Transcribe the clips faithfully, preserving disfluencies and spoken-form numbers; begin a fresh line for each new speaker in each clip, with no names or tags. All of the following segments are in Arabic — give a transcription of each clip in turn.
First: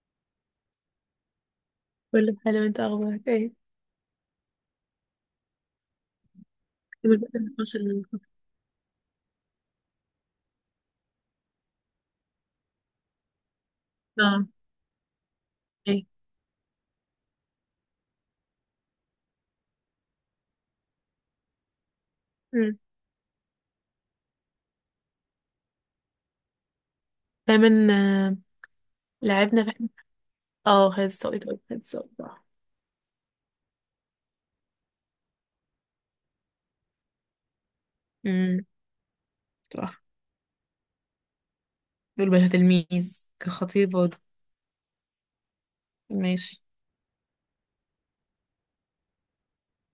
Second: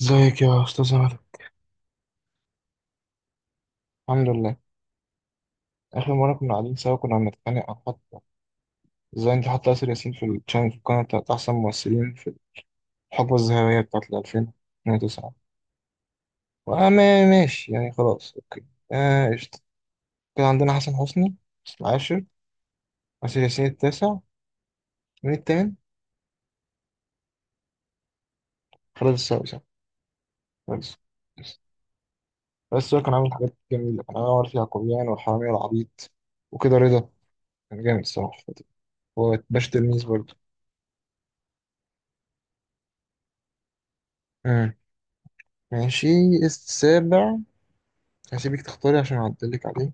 ازيك يا استاذ عمر.
كله حلو، انت اخبارك ايه؟
الحمد لله. اخر مره كنا قاعدين سوا
من
كنا
بعد
بنتخانق عن
النقاش
حط،
اللي كنت-
ازاي انت حاطه ياسر ياسين في الشانل، في القناه بتاعت احسن ممثلين في الحقبه الذهبيه بتاعت
اه،
ألفين وتسعة.
ايه.
وانا ما- ماشي يعني، خلاص اوكي. آه قشطه. كان عندنا حسن حسني العاشر،
مم.
ياسر ياسين التاسع، مين التامن؟
دايما آه،
خالد السادس.
لعبنا في اه
بس
خالد الصاوي طبعا، خالد الصاوي صح.
بس هو كان عامل حاجات جميله، كان عامل في يعقوبيان والحرامية والعبيط وكده رضا. كان جامد الصراحه،
امم.
هو باش
صح،
تلميذ برضه.
دول باشا تلميذ كان خطير برضه.
مم. ماشي.
ماشي.
السابع، هسيبك تختاري عشان اعدلك عليه.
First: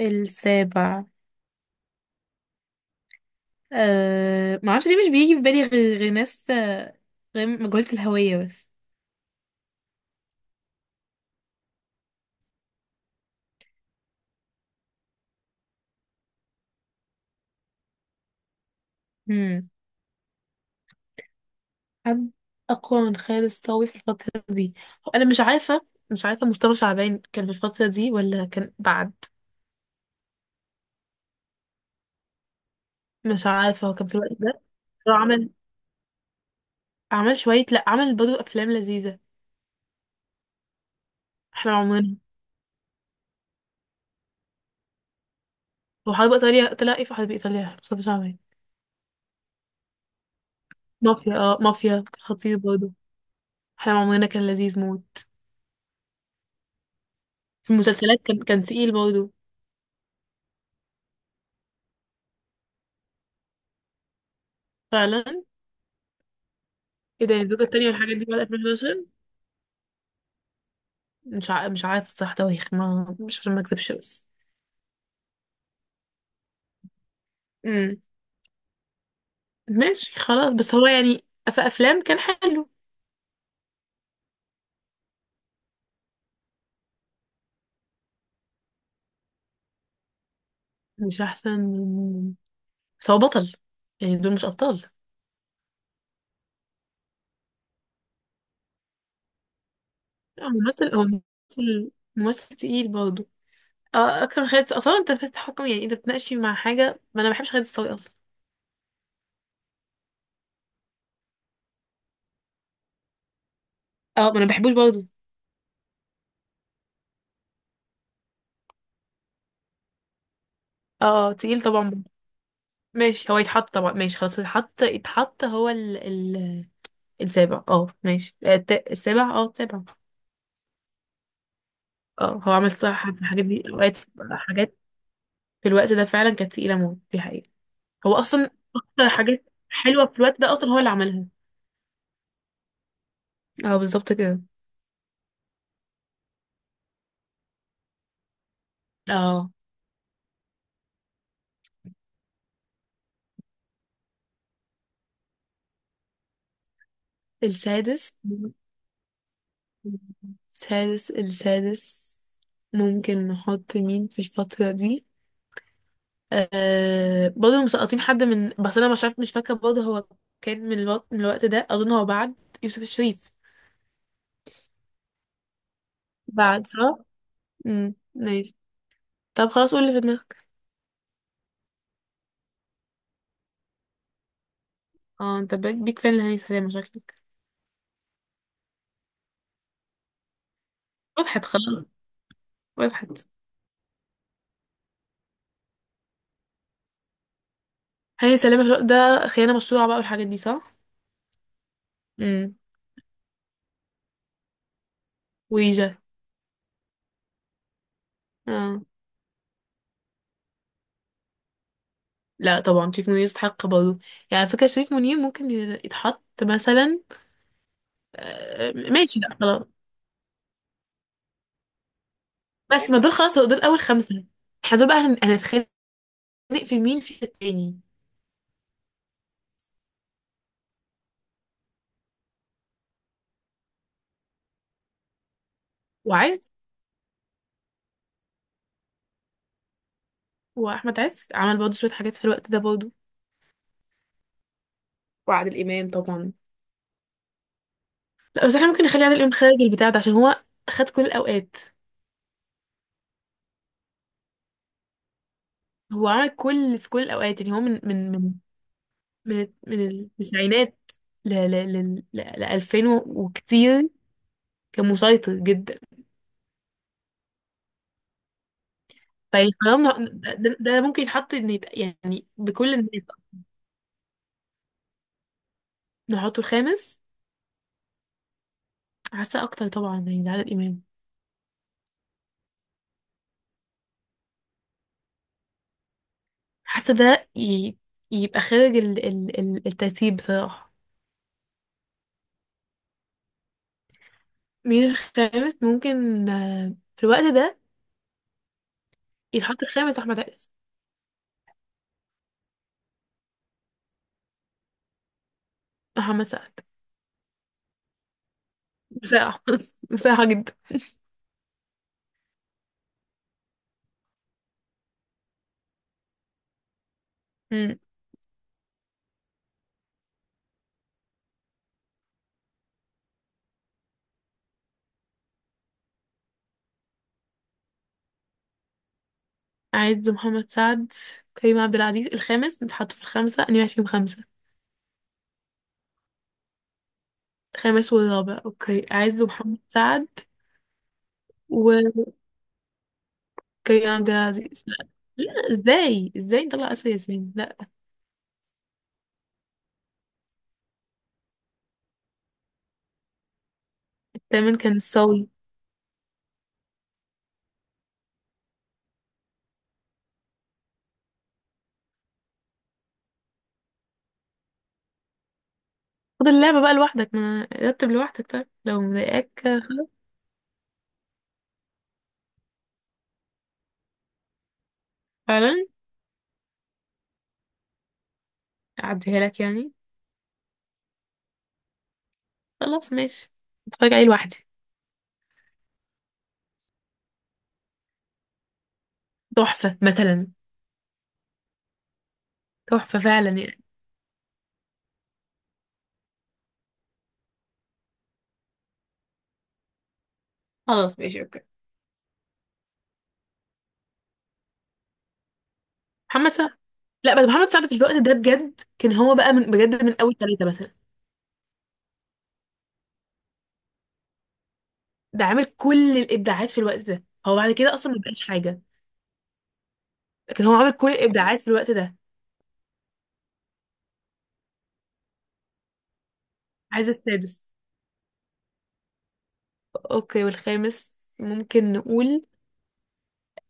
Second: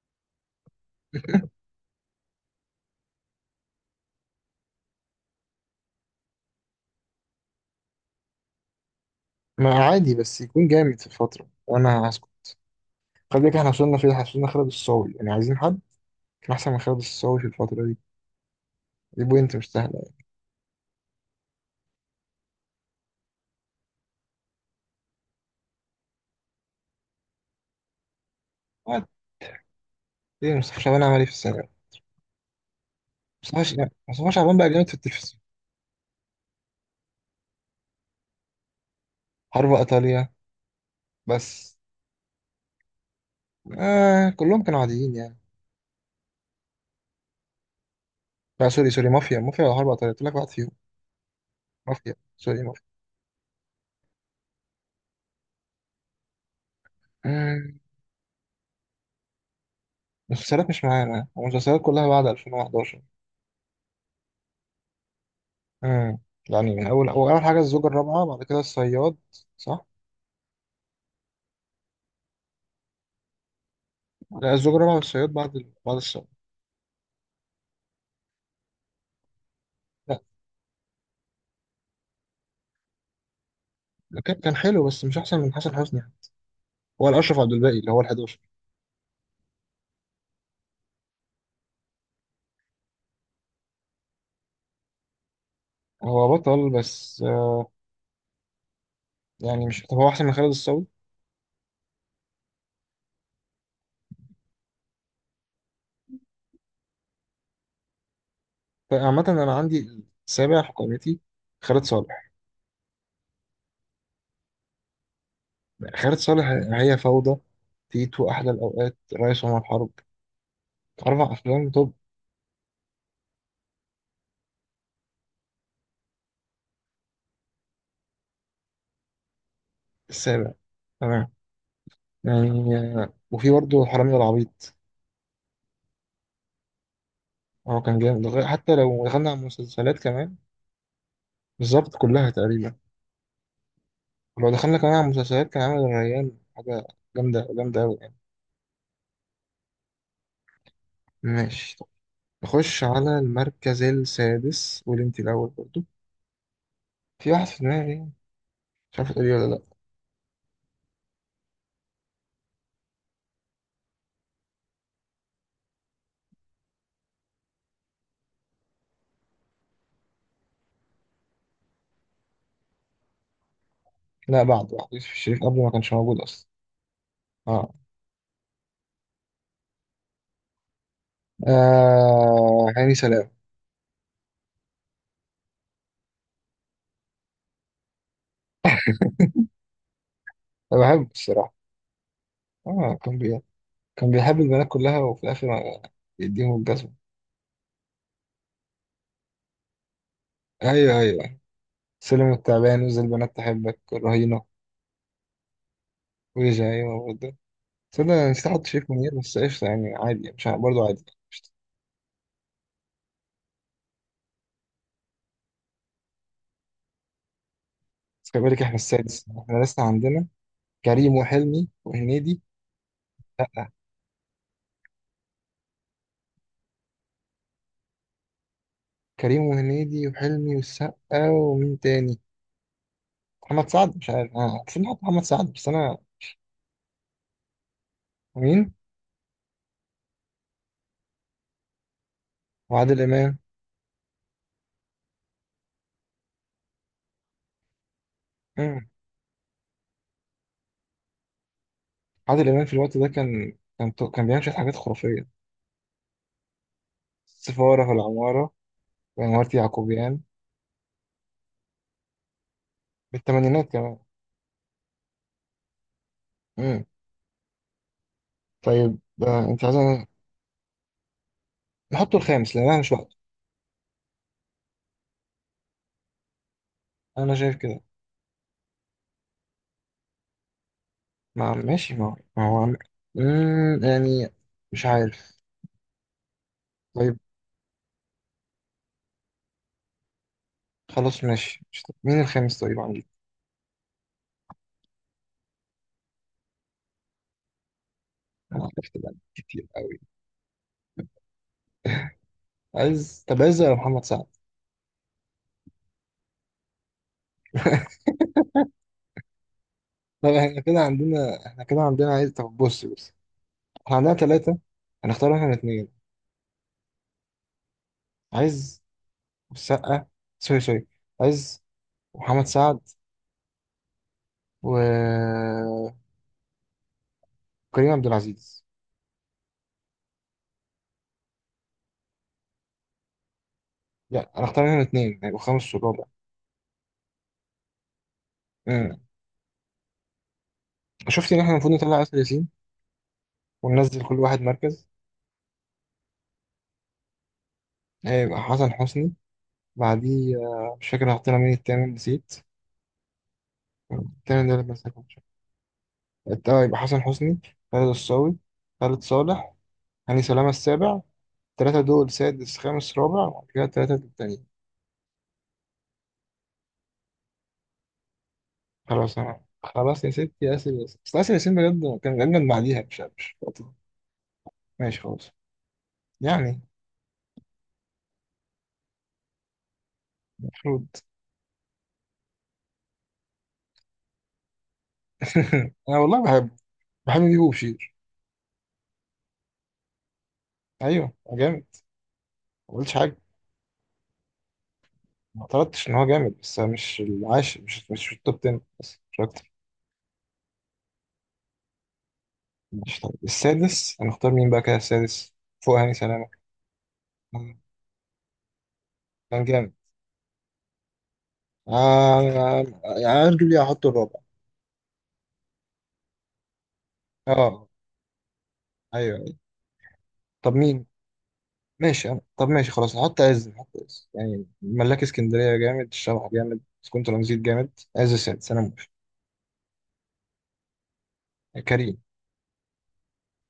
السابع أه... ما اعرفش ليه مش بيجي في بالي غير غير ناس آه، غير مجهولة الهوية بس.
ما عادي بس يكون جامد في الفترة وانا هسكت. خلي بالك احنا وصلنا فين، احنا وصلنا خالد الصاوي، يعني عايزين حد كان احسن من خالد الصاوي في الفترة دي، دي بوينت
امم.
مش سهلة يعني.
حد اقوى من خالد الصاوي في الفترة دي؟ هو انا مش عارفة مش عارفة مصطفى شعبان كان في الفترة دي ولا كان
عادي،
بعد.
ايه مصطفى شعبان عمل ايه في الثانوي؟
مش
مصطفى ش-
عارفة هو كان في
مصطفى
الوقت
شعبان
ده.
بقى جامد في
هو
التلفزيون.
عمل، عمل شوية، لأ عمل برضه أفلام لذيذة.
حرب ايطاليا
احنا
بس.
عمرنا.
آه كلهم كانوا عاديين يعني.
وحرب إيطاليا طلع ايه في حرب إيطاليا مصطفى شعبان؟
لا سوري، سوري مافيا، مافيا ولا حرب ايطاليا، قلت لك واحد فيهم.
مافيا، اه مافيا
مافيا،
كان خطير
سوري مافيا.
برضه. احنا عمرنا كان لذيذ موت. في
مم،
المسلسلات كان كان تقيل برضه.
المسلسلات مش معانا، المسلسلات كلها بعد ألفين وحداشر.
فعلا.
امم، يعني من اول
ايه
اول
ده؟
أول حاجة
الزوجة
الزوجة
التانية والحاجات دي
الرابعة،
بعد
بعد كده
الفين وحداشر.
الصياد. صح.
مش ع... مش عارف الصراحة تواريخ، ما مش عشان ما اكذبش بس.
لا الزجرة مع الصياد، بعد ال... بعد الصياد.
امم. ماشي خلاص، بس هو يعني في أفلام كان حلو.
لا كان، كان حلو بس مش أحسن من حسن حسني يعني. هو الأشرف عبد الباقي اللي هو ال11.
مش أحسن من، بس هو بطل، يعني دول مش أبطال.
هو بطل بس آه يعني مش، طب هو أحسن من
لا،
خالد
هو
الصاوي.
ممثل، هو ممثل ممثل تقيل برضه. اه آه، اكتر من خيال الس- اصلا انت بتتحكم، يعني انت بتناقشي مع حاجه ما انا ما بحبش خيال السوي اصلا.
فعامة أنا عندي السابع في قائمتي خالد صالح.
اه ما انا ما بحبوش برضه.
خالد صالح، هي فوضى، تيتو، أحلى الأوقات، رئيس عمر حرب، أربع
اه تقيل
أفلام توب.
طبعا. ماشي، هو يتحط طبعا، ماشي خلاص يتحط يتحط هو ال ال السابع. اه ماشي آه، الت- السابع، اه السابع.
السابع، تمام.
اه هو عمل
يعني
صح
آه،
في الحاجات
وفي
دي
برضه
اوقات.
حرامي العبيط.
حاجات في الوقت ده فعلا كانت تقيله موت، دي حقيقه.
هو كان
هو
جامد لغاية-
اصلا
حتى لو
اكتر
دخلنا على
حاجات
المسلسلات
حلوه في
كمان.
الوقت ده اصلا هو اللي عملها.
بالظبط كلها تقريبا.
اه بالظبط كده.
لو دخلنا كمان على المسلسلات كان عامل الريان، حاجة جامدة، جامدة أوي يعني.
اه
ماشي طب، نخش على المركز السادس، واللي انت الأول برضو. في واحد في دماغي،
السادس.
مش عارف تقولي ولا لأ.
سادس، السادس ممكن نحط مين في الفترة دي؟ آه برضه مسقطين حد، من بس انا مش عارف، مش فاكرة برضه هو كان من الوقت، من الوقت ده اظن هو بعد يوسف الشريف،
لا بعد واحد، يوسف الشريف قبل ما كانش موجود أصلا.
بعد صح؟
اه،
امم ماشي. طب خلاص قول اللي في دماغك.
آه هاني سلام.
اه انت بيك بيك فان لهاني سلامة شكلك.
أنا بحبه
وضحت
الصراحة.
خلاص،
اه كان
وضحت.
بي... كان بيحب البنات كلها وفي الآخر يديهم الجزمة.
هاني سلامة شو- ده خيانة مشروعة بقى والحاجات دي صح؟
أيوه أيوه، سلم
امم.
التعبان وزي البنات تحبك الرهينة.
ويجا.
ويجي أيوه برضه. تصدق أنا نسيت أحط
اه
شريف منير، بس قشطة يعني عادي، مش ع- برضه عادي.
لا طبعا، شريف منير يستحق برضه. يعني على فكرة شريف منير ممكن يتحط مثلا،
بس خلي بالك
آه،
احنا
ماشي
السادس،
لا
احنا
خلاص.
لسه عندنا كريم وحلمي وهنيدي.
بس ما دول خلاص، هو دول
لا
اول خمسه. احنا دول بقى هن- هنتخانق في مين في التاني.
كريم وهنيدي وحلمي والسقا، ومين تاني؟ محمد سعد، مش عارف اه بس نحط محمد سعد، بس انا
وعز،
مين؟
واحمد عز عمل برضه شويه حاجات في الوقت ده برضه.
وعادل امام.
وعادل امام طبعا. لا بس احنا ممكن
مم.
نخلي عادل امام خارج البتاع ده، عشان هو خد كل الاوقات.
عادل امام في الوقت ده كان كان تو- كان بيعمل شويه حاجات خرافيه.
هو عمل كل، في كل الاوقات يعني، هو من
السفاره في
من من
العماره،
من
وعماره
من
يعقوبيان.
التسعينات ل ل ل ل الفين
بالثمانينات
وكتير،
كمان.
كان مسيطر جدا.
مم. طيب آه
فيعني
انت عايز؟
حرام نح- ده، ده ممكن يتحط ان يت-
نحطه
يعني
الخامس لان
بكل
انا مش
الناس.
وقته.
نحطه الخامس.
انا شايف كده.
حاسة أكتر طبعا، يعني ده عادل إمام.
ما ماشي ما ما هو عم- مم، يعني مش عارف.
حاسة
طيب،
ده ي... يبقى خارج ال... ال... ال- الترتيب بصراحة.
خلاص ماشي، مش طب مين الخامس طيب عندي؟
مين الخامس ممكن آه، في الوقت ده
انا عرفت بقى
يتحط
كتير قوي.
الخامس؟ أحمد عز.
عايز، طب عايز يا محمد سعد.
محمد سعد، بصراحة. بصراحة
طب
جدا.
احنا كده عندنا، احنا كده عندنا عايز، طب بص، بص احنا عندنا ثلاثة، هنختار احنا الاثنين.
مم.
عايز السقا، سوري سوري. عايز محمد سعد و كريم عبد العزيز.
عز، محمد سعد، كريم عبد العزيز الخامس، نتحط في الخمسة أنا فيهم خمسة.
لا هنختار احنا الاثنين، هيبقى خامس والرابع.
الخامس والرابع، أوكي
امم،
عز ومحمد سعد
شفت ان احنا المفروض
وكريم
نطلع آسر ياسين وننزل
عبد
كل واحد
العزيز. لا.
مركز.
لا ازاي ازاي نطلع آسر ياسين؟ لا.
هيبقى حسن حسني بعديه، آه، مش فاكر حطينا مين التامن، نسيت. التامن ده
الثامن
اللي
كان
مسكه.
الصاوي.
التاني يبقى حسن حسني، خالد الصاوي، خالد صالح، هاني سلامة السابع. التلاتة دول سادس خامس رابع، وبعد كده التلاتة التانيين.
خد اللعبة بقى لوحدك، ما رتب لوحدك طيب لو
خلاص أنا،
مضايقاك.
خلاص يا ستي ياسر ياسين، بس ياسر ياسين بجد كان أجمد بعديها، مش مش ماشي، خلاص
فعلا.
يعني
أعديها لك يعني.
المفروض.
خلاص ماشي. اتفرج عليه لوحدي.
أنا والله بحب، بحب بيبو وبشير.
تحفة مثلا.
أيوه هو جامد. ما قلتش
تحفة
حاجة،
فعلا يعني.
ما اعترضتش إن هو جامد، بس مش العاشر، مش مش في التوب عشرة، بس مش أكتر.
خلاص ماشي اوكي.
مش طيب. السادس هنختار مين بقى كده؟ السادس فوق هاني سلامة؟
محمد سعد. لا بس محمد سعد في الوقت ده بجد، كان هو بقى من
كان جامد
بجد من أول ثلاثة مثلا.
آه. يعني هتجيب لي، هحط الرابع.
ده عامل كل الإبداعات في الوقت ده، هو بعد
اه
كده أصلا ما بقاش حاجة.
ايوه ايوه.
لكن
طب
هو عامل
مين؟
كل الإبداعات في الوقت ده.
ماشي أنا. طب ماشي خلاص، نحط عز، نحط عز يعني ملاك اسكندريه جامد، الشبح جامد،
عايز
سكون ترانزيت
السادس.
جامد. عز السادس، انا موافق.
أوكي، والخامس ممكن
كريم،
نقول.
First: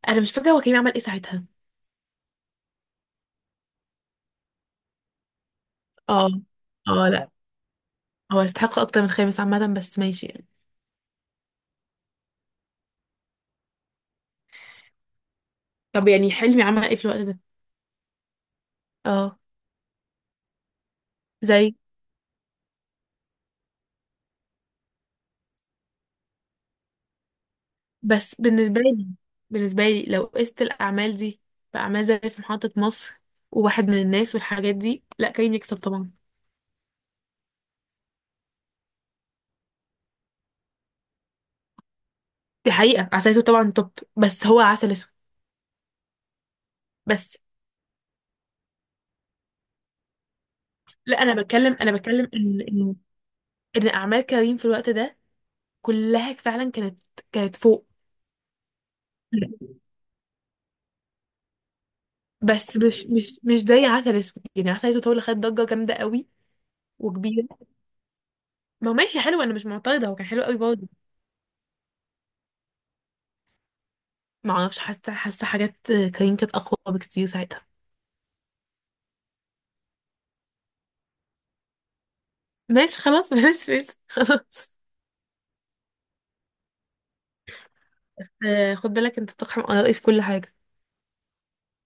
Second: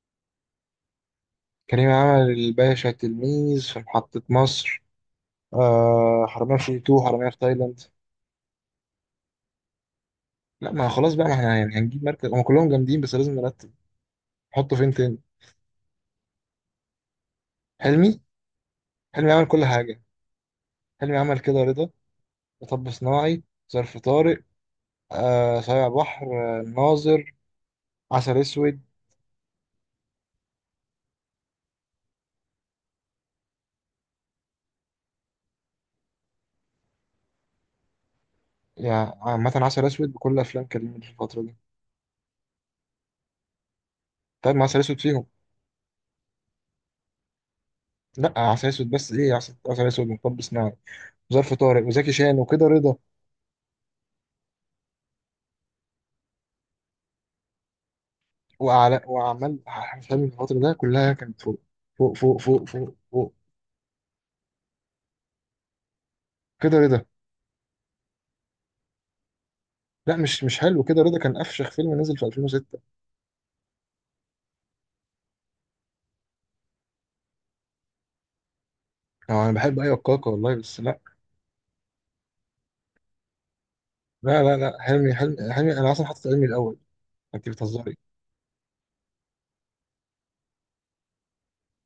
أنا مش فاكرة هو كريم عمل إيه ساعتها.
كريم عمل الباشا تلميذ، في محطه مصر، آه
اه.
حرامية في تو،
اه لا،
حرامية في تايلاند.
هو يستحق اكتر من خامس عامة، بس ماشي يعني.
لا ما خلاص بقى، ما احنا يعني هنجيب مركز، هم كلهم جامدين بس لازم نرتب. نحطه فين تاني؟
طب يعني حلمي عمل ايه في الوقت ده؟
حلمي، حلمي
اه.
عمل كل حاجه. حلمي عمل كده
زي،
رضا، مطب صناعي، ظرف طارق، آه صايع بحر، آه ناظر،
بس
عسل اسود.
بالنسبة لي، بالنسبة لي لو قست الأعمال دي بأعمال زي في محطة مصر وواحد من الناس والحاجات دي، لا كريم يكسب طبعا.
يعني عامة عسل اسود بكل افلام كريم في الفترة دي.
دي حقيقة، عسل أسود طبعا توب، بس
طيب
هو
ما عسل
عسل
اسود
أسود
فيهم.
بس.
لا عسل اسود بس، ايه عسل، عسل اسود ومطب صناعي
لا أنا
وظرف
بتكلم،
طارق
أنا
وزكي
بتكلم
شان
إن
وكده
إن
رضا.
إن أعمال كريم في الوقت ده كلها فعلا كانت، كانت فوق.
وأعلى، وأعمال حلمي في الفترة ده كلها كانت فوق، فوق فوق فوق
بس
فوق,
مش
فوق.
مش مش زي عسل أسود، يعني عسل أسود هو اللي خد ضجة جامدة قوي
كده رضا،
وكبيرة. ما هو ماشي حلو، انا مش معترضه، هو
لا
كان حلو
مش
قوي
مش حلو،
برضه.
كده رضا كان افشخ فيلم نزل في ألفين وستة.
ما اعرفش، حاسه حاسه حاجات كريم كانت اقوى بكتير ساعتها.
أو انا بحب ايوه كاكا والله بس لا.
ماشي خلاص. ماشي ماشي
لا لا
خلاص.
لا حلمي، حلمي حلمي انا اصلا حاطط حلمي الاول، انت بتهزري.
آه خد بالك انت بتقحم ارائي في كل حاجه.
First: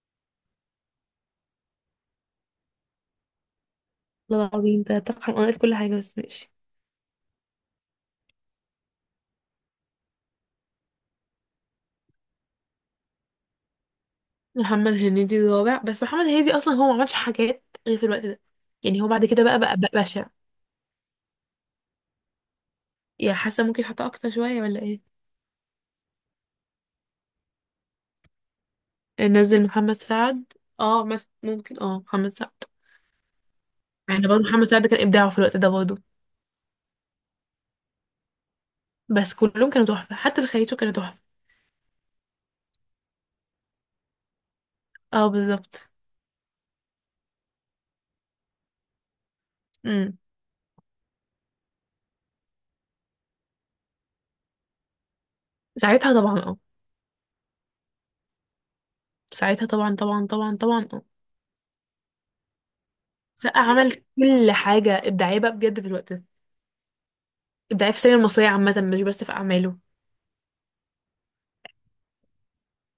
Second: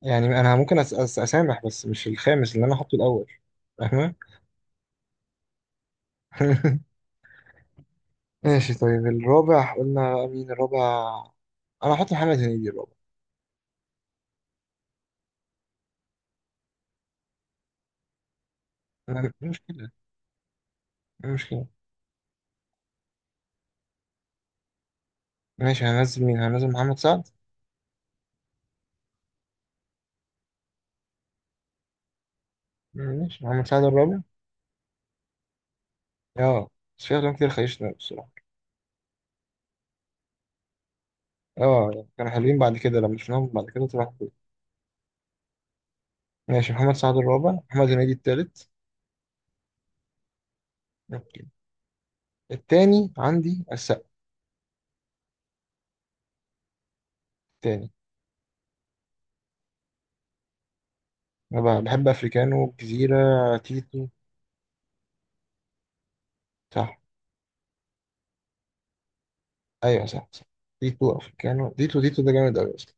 يعني انا ممكن أس أس اسامح، بس مش الخامس اللي انا حاطه الاول. فاهمه؟
والله العظيم انت بتقحم ارائي في كل حاجه، بس ماشي.
ماشي طيب، الرابع قلنا مين الرابع؟ انا هحط محمد هنيدي الرابع.
محمد هنيدي الرابع، بس محمد هنيدي اصلا هو ما عملش حاجات غير في الوقت ده، يعني هو بعد
أنا-
كده بقى
مش
بقى, بقى
كده،
بشع.
مش كده.
يا حاسه ممكن حتى اكتر شويه ولا ايه؟
ماشي هنزل مين؟ هنزل محمد سعد.
آه، نزل محمد سعد. اه مثلا ممكن، اه محمد سعد.
ماشي محمد سعد الرابع.
يعني برضه محمد سعد كان ابداعه في الوقت ده برضه.
اه بس في افلام كتير خيشنا بصراحه.
بس كلهم كانوا تحفه، حتى في خياته كانوا تحفه.
اه يعني كانوا حلوين، بعد كده لما شفناهم بعد كده طلعوا حلوين.
اه بالظبط.
ماشي، محمد سعد الرابع، محمد هنيدي التالت.
امم.
اوكي. التاني عندي السقا.
ساعتها طبعا اه.
التاني،
ساعتها طبعا طبعا طبعا طبعا اه.
انا بحب افريكانو، جزيره،
سقا عمل
تيتو.
كل حاجة إبداعية بقى بجد في الوقت ده،
صح.
إبداعية في السينما المصرية عامة مش بس في أعماله.
ايوه صح صح. ديتو، افريكانو، ديتو ديتو ده جامد قوي اصلا.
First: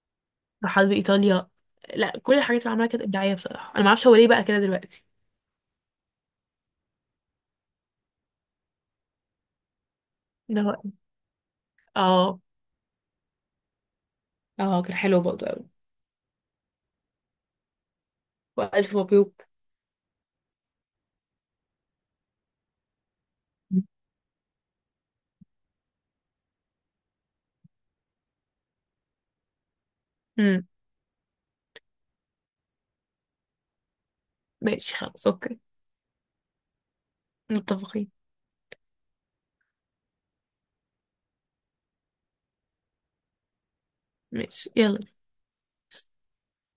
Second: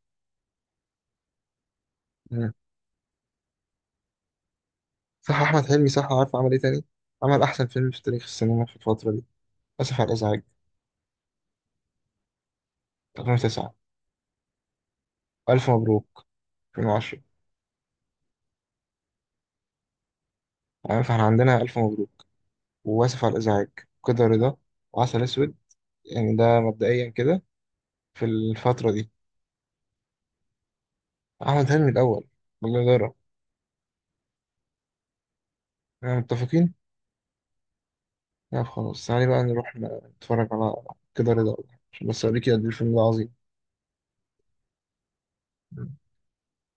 راحات بإيطاليا. لا كل
مم.
الحاجات اللي عملها كانت إبداعية بصراحة، أنا معرفش هو ليه بقى كده دلوقتي.
صح احمد حلمي، صح عارف عمل ايه تاني؟ عمل احسن فيلم في تاريخ السينما في الفتره دي، اسف على الازعاج
ده هو. اه.
ألفين وتسعة.
اه كان حلو برضه
الف
أوي.
مبروك ألفين وعشرة.
وألف مبروك.
يعني فاحنا عندنا الف مبروك، واسف على الازعاج، كده رضا، وعسل اسود، يعني ده مبدئيا كده في الفتره دي.
امم.
احمد حلمي الاول بالجدارة،
ماشي خلاص أوكي.
احنا متفقين.
متفقين.
لا خلاص، تعالي بقى نروح نتفرج على كده رضا، عشان بس اوريكي قد ايه الفيلم ده عظيم.
ماشي يلا.